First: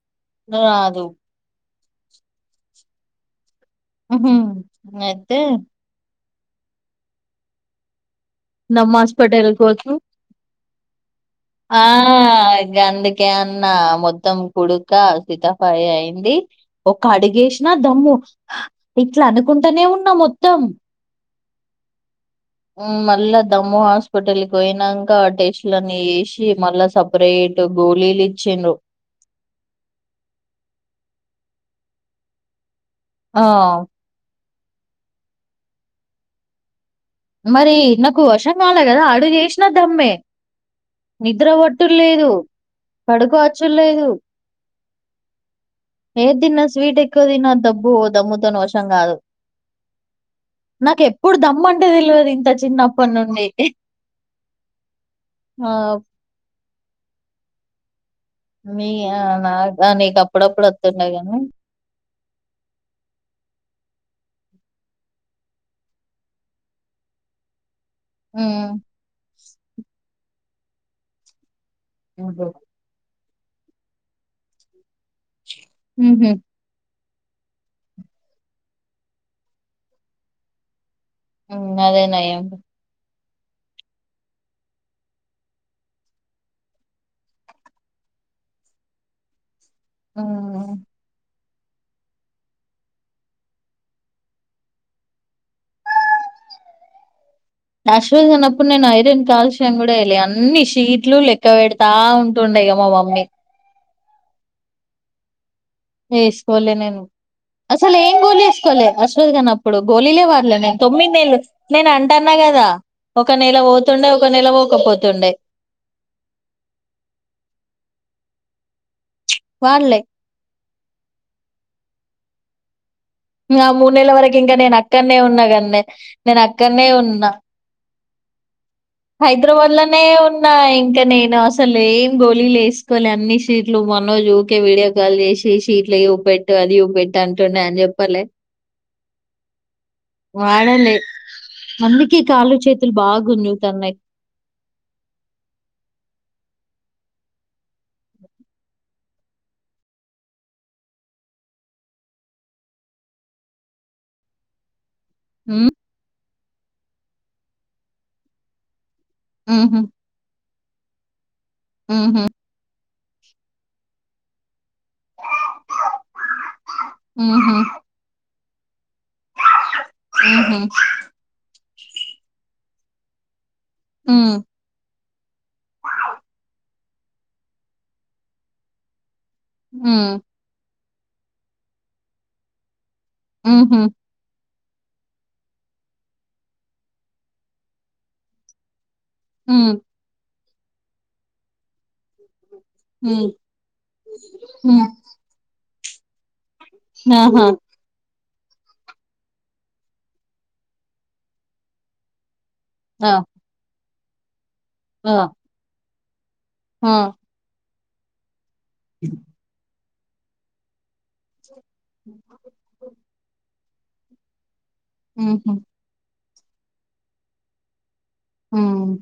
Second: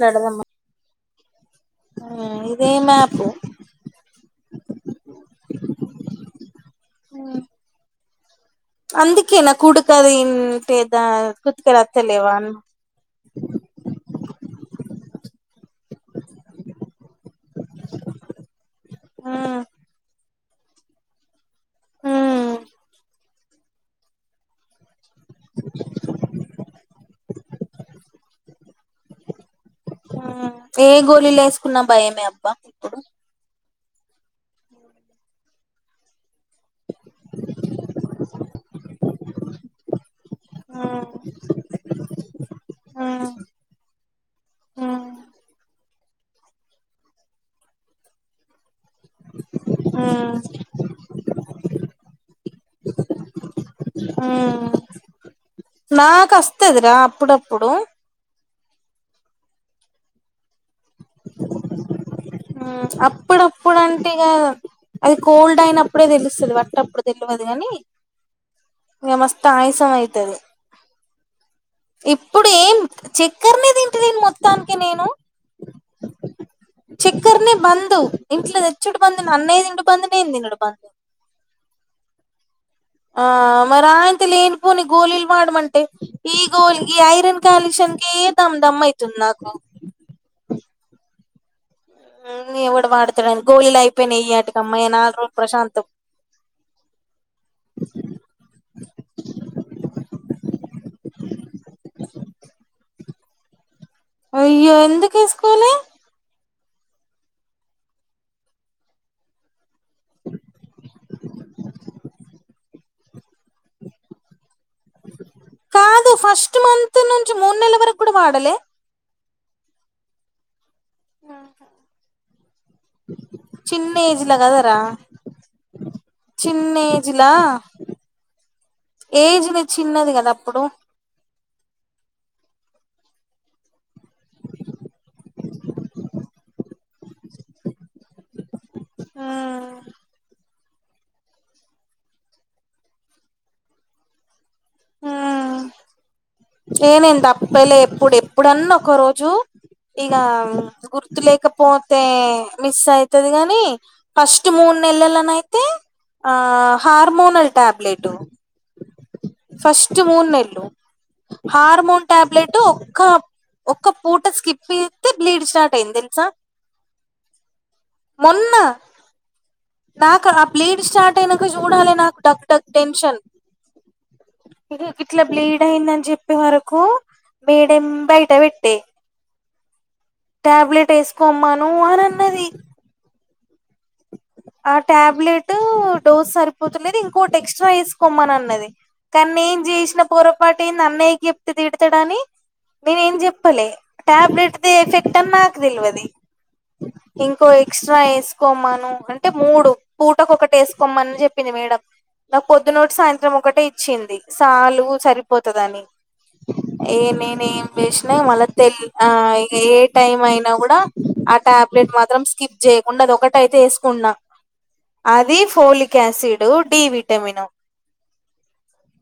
మాట్లాడదమ్మా రాదు ఇదే మ్యాపు మ్ హు అయితే మ్ నమ్ అందుకే హాస్పిటల్ నా కోచు కుడకదీ ఇన్టిదా ఆ గందుకే అన్నా మొత్తం కుడుక సితఫాయె అ అడి ఒక అడుగేసినా దమ్ము ఇట్లా ఉమ్ అనుకుంటానే ఉన్నాము త్తం ఉమ్ మ్ మళ్ళ దమ్ము హాస్పిటల్కి పోయినా కా టెస్ట్ లన్ని జేసి మళ్ళా సెపరేట్ గోళీలు ఇచ్చండ్రు ఏ గోళీలు ఎసుకున్నా భయమే అబ్బా ఇప్పుడు ఆ మరి నాకు వషం కాలే కదా అడుగు చేసిన దమ్మే ఉమ్ నిద్ర వట్టుడు లేదు పడుకో వచ్చుడు లేదు ఆ ఏది తిన్నా స్వీట్ ఎక్కవ తినవద్దు అబ్బో దమ్ము తోని వష్ తం కాదు ఉమ్ నాకు ఎప్పుడు దమ్ము అం అంటే తెలువదు ఇంత చిన్నప్పటి నుండి ఉమ్ ఆ వత్తాది రా అప్పుడుప్పుడు మీ అ నాకు ఆ నీకు అప్పుడప్పుడు వత్ ఉ అప్పుడు అప్పుడు అం టే ఇగ అది కోల్డ్ అయినప్పుడే తెలుస్తది వట్టి అప్పుడు తెలువదు కాని హ్మ్. ఇగ మస్తు ఆయసం అయితది హుహు. ఇప్పుడు ఏం చక్కర్నే తింటలేను మొత్తానికి నేను ఉహు చక్కర్నే బంద్ ఇంట్లో తెచ్చుడు బంద్ అన్నయ్య తినుడు బంద్ నేను తినుడు బంద్ ఉన్నదే నయం ఆ మరి అంత లేని పోని గోలీల్ వాడమంటే ఈ గోలి ఈ ఐరన్ కాలష్ నికి కే దమ్ దమ్ అయితుంది నాకు హ్మ్. ఉ ఎవ్వడు వాడుతాడు అని గోళీలు అయిపోయినాయి ఇయాటికి అమ్మయ్య నాలు రోలు తప్ అశ్విన్ కన్నప్పుడు నేను ఐరన్ కాలుష్యం కూడా ఏ లే అన్ని షీట్లు లెక్క పెడతా ఉంటుండే ఇగ మా మామ్ ఉన్నే అయ్యో ఎందుకు ఏసుకు కోలే నేను అసలు ఏం గోల్ వేసుకోలే అశ్వథ్ గానీ అప్ ప్పుడు గోళలే వాడలే నేను తొమ్మిది నెలలు నేను అంటన్నా కదా ఒక నెల పోతుండే ఒక నెల పోకపోతుండే కాదు ఫస్ట్ మంత్ నుంచి మూడు నెల్ల వరకు కూడా వాడలే వాడుళ్లే ఆహ ఇంగ ఆ చిన్న మూడు నెలల ఏజ్ లా వరకు ఇంకా కదా నేను రా అక్కడనే ఉన్నా కన్నే నేను చిన్న అక్కడనే ఏజ్ ఉన్నా లా ఏజ్ ని హైదరాబాద్ లనే చిన్నది కదా ఉన్నా అప్పుడు ఇంకా నేను అస్ అసలు ఏం గోళిలు వేసుకోలే అన్ని షీట్లు మనోజు ఊకే వీడియో కాల్ చేసి షీట్లు చూపెట్టు తదియు పెట్టు అంటున్న అని చెప్పాలే ఆ వాడలే అందుకే కాళ్ళ చేతులు బాగు గుంజుతన్నాయి ఉ ఏ నేను దప్పలే ఎప్పుడు ఎప్పుడన్న ఒక రోజు ఇక గుర్తు లేకపోతే మిస్ అయితది గాని ఫస్ట్ మూన్ నెలల్లా నైతే ఉమ్ ఆ హార్ మోనాల్ టాబ్లెట్ టు ఉహు ఫస్ట్ మూనెల్లు హార్మోన్ ఉహు టాబ్లెట్ ఒక్క ఒక్క పూట స్కిప్ ఫీ ఇతే బ్లీడ్ స్టార్ట్ అయ్యింది తెలుసా ఉహు మొన్న నాకు ఆ ఉహు బ్లీడ్ స్టార్ట్ అయినంకా చూడాలి నాకు డగ్ డగ్ టెన్షన్ ఉమ్ ఇగ గిట్లా బ్లీడ్ అయిందని చెప్పే వరకు మేడం బయట పెట్టే ఆ టేసుకోమ్మను అని అన్నది ఆహ ఆ టాబ్లెట్ డోస్ సరిపోతాలేదు ఇంకోకటి ఎక్స్ట్రా వేసుకోమ్మని అని అన్నది కానీ నేను ఉమ్ చేసిన పొరపాటు ఏంది అన్నయ్య కు చెప్పుతే తిడుతాడని నేను ఏం ఉమ్ చెప్పలే టాబ్లెట్ దే ఉమ్ ఎఫెక్ట్ అని నాకు తెలువది ఆహా ఇంకో ఎక్స్ట్రా వేసుకోమను అంటే అంటే మూడు పూటకు ఒకటి వేసుకోమ్మని చెప్పింది మేడంమ్ నాకు పొద్దున్నోటి ఆ సాయంత్రం ఒకటే వచ్చింది చాలు ఆ సరిపోతుందిని ఆ ఏ నేనే ఏం వేసినా మళ్ళా ల్ ఇ ఏ టైం అయినా కూడా అ టాబ్లెట్ మాత్రం స్కిప్ చేయకుండా అది ఒకటైతే వేసుకున్నా అది ఉహు ఫోలిక్ యాసిడ్ డి విటమన్ హ్మ్మ్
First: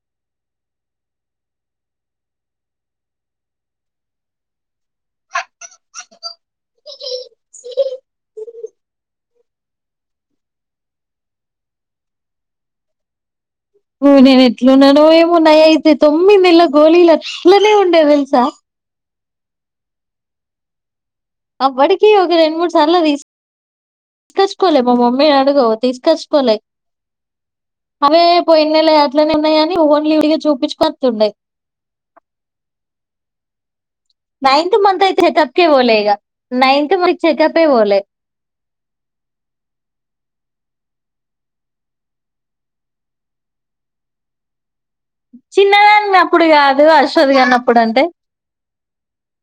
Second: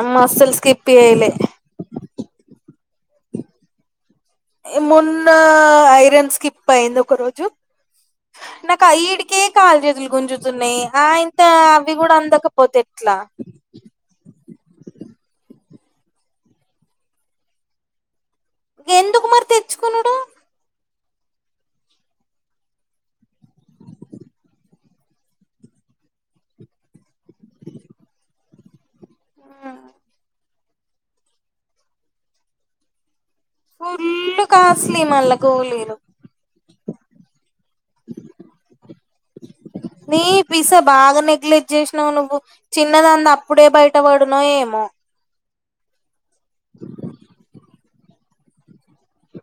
అమ్మా అసలు స్కకిప్యలే మొన్న ఐరన్ స్కిప్ అయింది ఒక రోజు నాకు ఇడికే కాలు చేతులు గుంజుతున్నాయి. ఆ ఇంత అవి కూడా అందకపోతే ఎట్లా ఊ నేను ఎట్లు ఉన్నానో ఏమో నాయి అయితే తొమ్మిది నెలల గోలీలు అట్లనే ఉండే తెల్సా ఎందుకు మరి తెచ్చుకునుడు అప్పటికీ ఒక రెండు, మూడు మూడు సార్లు తీసు తీసుకోలే. మా మమ్మీని అడుగు తీసుకోచ్చుకో లే. అవే పో ఎన్నెలే అట్లనే ఉన్నాయి అని ఓన్లీ వెళ్లి చూపించుకొని వత్తుండే. ఫుల్ నైన్త్ కాస్ట్లీ మంత్ మళ్ళా చెకప్ కే పోలే గోళీలు ఇగ. నైన్త్ మంత్ చెకప్ పోలే మీ పిసా బాగా నెగ్లెక్ట్ చేసినావు నువ్వు. చిన్నదాన్ని అప్పుడే బయటపడునో ఏమో చిన్నదాన్ని అప్పుడు కాదు. అశ్వథ్ గాన్నప్పుడు అంటే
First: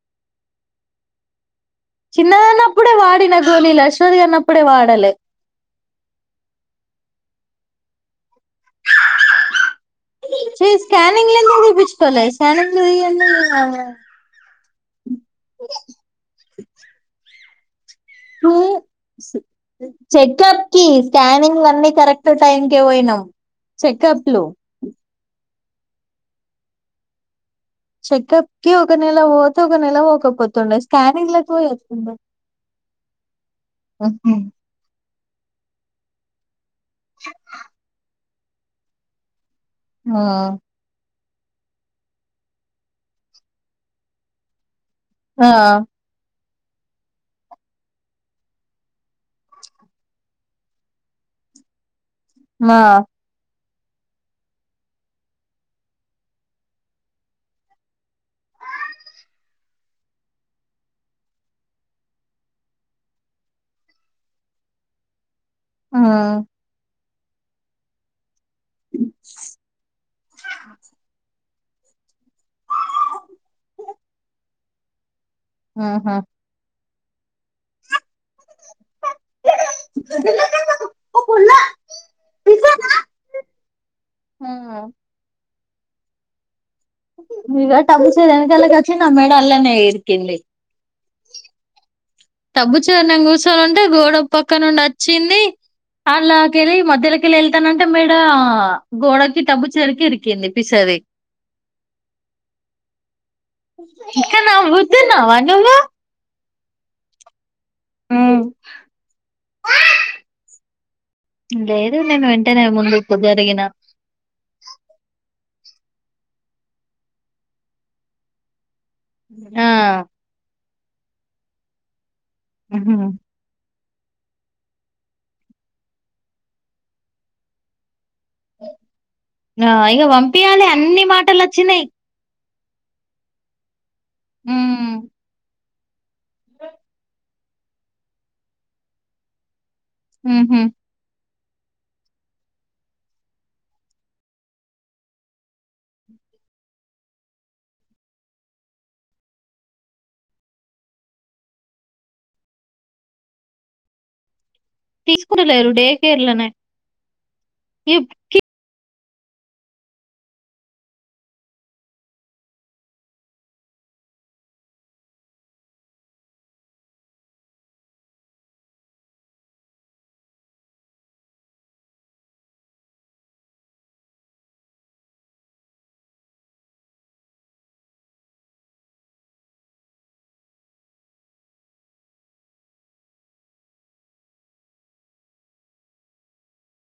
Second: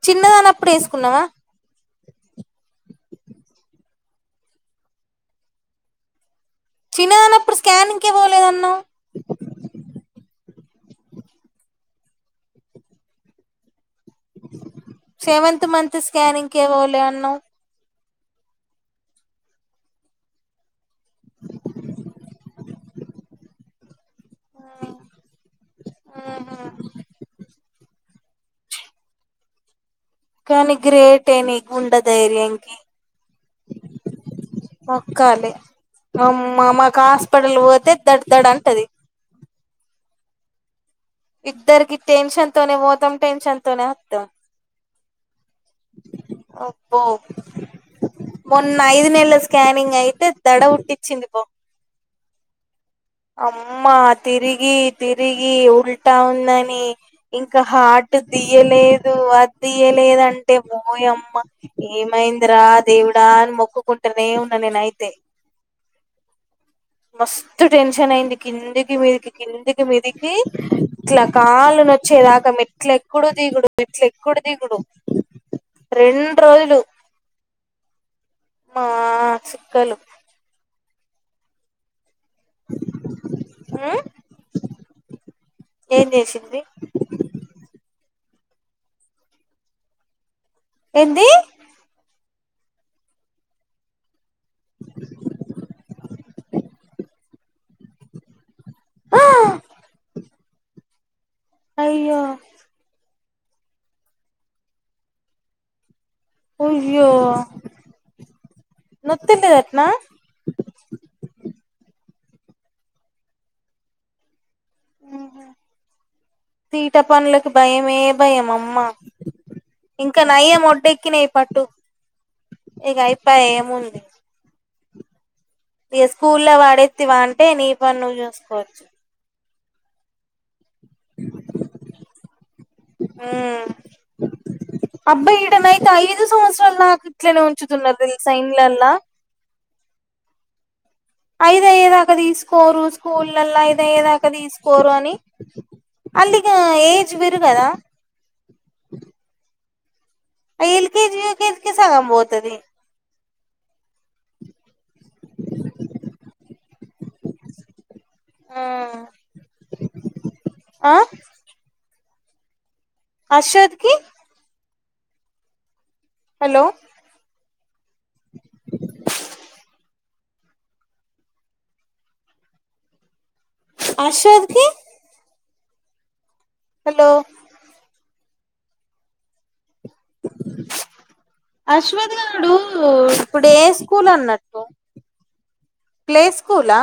చిన్నదాన్నప్పుడు వేసుకున్నావా. చిన్నదాని అప్పుడే వాడిన గోళీలు. అశ్వత్ గాని అప్పుడే వాడలే. చిన్నదాన్నప్పుడు స్కానింకే పోలేదన్నావు. చీ స్కానింగ్ లు ఎందుకు తీపించుకోలే. స్కానింగ్ లు తీ సెవెన్త్ మంత్ స్కానింగ్ కే పోలే అన్నావు. ప్పుడు చెకప్ కి స్కానింగ్ అన్నీ కరెక్ట్ టైం కె పోయినాం. చెకప్లు ఉమ్మ్ చెకప్కి ఒక నేల పోతే. ఒక నెల ఒక నెల కానీ పోకపోతుండే. గ్రేటే స్కానింగ్లకె పోయి నీకు గుండె వస్తుండే. ధైర్యంకి ఉ కాలి. అమ్మా మాకు హాస్పిటల్ పోతే దడ్ దడ అంటది ఆ ఇద్దరికి టెన్షన్ తోనే పోతం టెన్షన్ తోనే ఓత్తం ఆ అబ్బో మొన్న ఐదు నేళ్ళ స్కానింగ్ అయితే దడ పుట్టిచ్చింది పో మా అమ్మా తిరిగి తిరిగి ఉల్టా ఉందని ఇంకా హాట్ ది లేదు అదియలేదంటే ఓయమ్మ ఏమైందిరా దేవుడాని మొక్కుకుంటనే ఉన్న నేను అయితే ఆ మస్తు టెన్షన్ అయింది. కిందికి మీదికి కిందికి మీదికి క్ల కాలు నొచ్చేదాక మెట్లు ఎక్కుడు దిగుడు మెట్ల ఎక్కుడు దిగుడు ఆహా రెండు రోజులు మా చుక్కలు ఓపొల్లా ఆహ్ ఏం చేసింది. ఇగ టబు చేరి వెనకాల వచ్చి నా మేడ అల్లానే ఇరికింది. ఏంది టబ్బు చైర్ల నేను కూర్చోని వుంటే గోడ పక్కన నుండి వచ్చింది. అలా కెళ్ళి మధ్యలో కెళ్ళి ఎళ్తనంటే మెడా ఆ గోడకి టబ్బు చెరికి ఇరికింది పిసది. అయ్యో ఇంకా నవ్వుతున్నవా నువ్వు. అయ్యో నోతున్న యట్నా లేదు నేను వెంటనే ముందుకు జరిగినా. ఉహు తీట పనులకు భయమే భయం అమ్మా. ఆ డెక్కినయి పట్టు ఇగ అయిపాయే ఏముంది. ఇగా స్కూల్లో వాడేత్తివి అంటే నీ పని నువ్వు చూసుకోవచ్చు. ఆ ఇగా వంపియాలే అన్ని మాటలు అచ్చినయి. ఆ ఉమ్ అబ్బా ఈడనయితే ఐదు సంవత్సరాలు నాకు అట్లనే ఉంచుతున్నరు తెల్సా ఇల్లల్లా. హుహ్ ఐదు అయ్యేదాకా తీసుకోరు స్కూళ్ళల్లా ఐదు అయ్యేదాకా తీసుకోరు అని. ఆళ్ళు ఇగా ఏజ్ పెరుగదా. ఆ ఎల్కేజి, యూకేజికే సగం పోతది. తీసుకుంటలేరు డే కేర్లనే. ఆ ఆ అశ్వత్కి హలో అశ్వద్కి హలో అశ్వథ్ గాడు ఇప్పుడు ఏ స్కూల్ అన్నట్టు. ప్లేలే స్కూలా?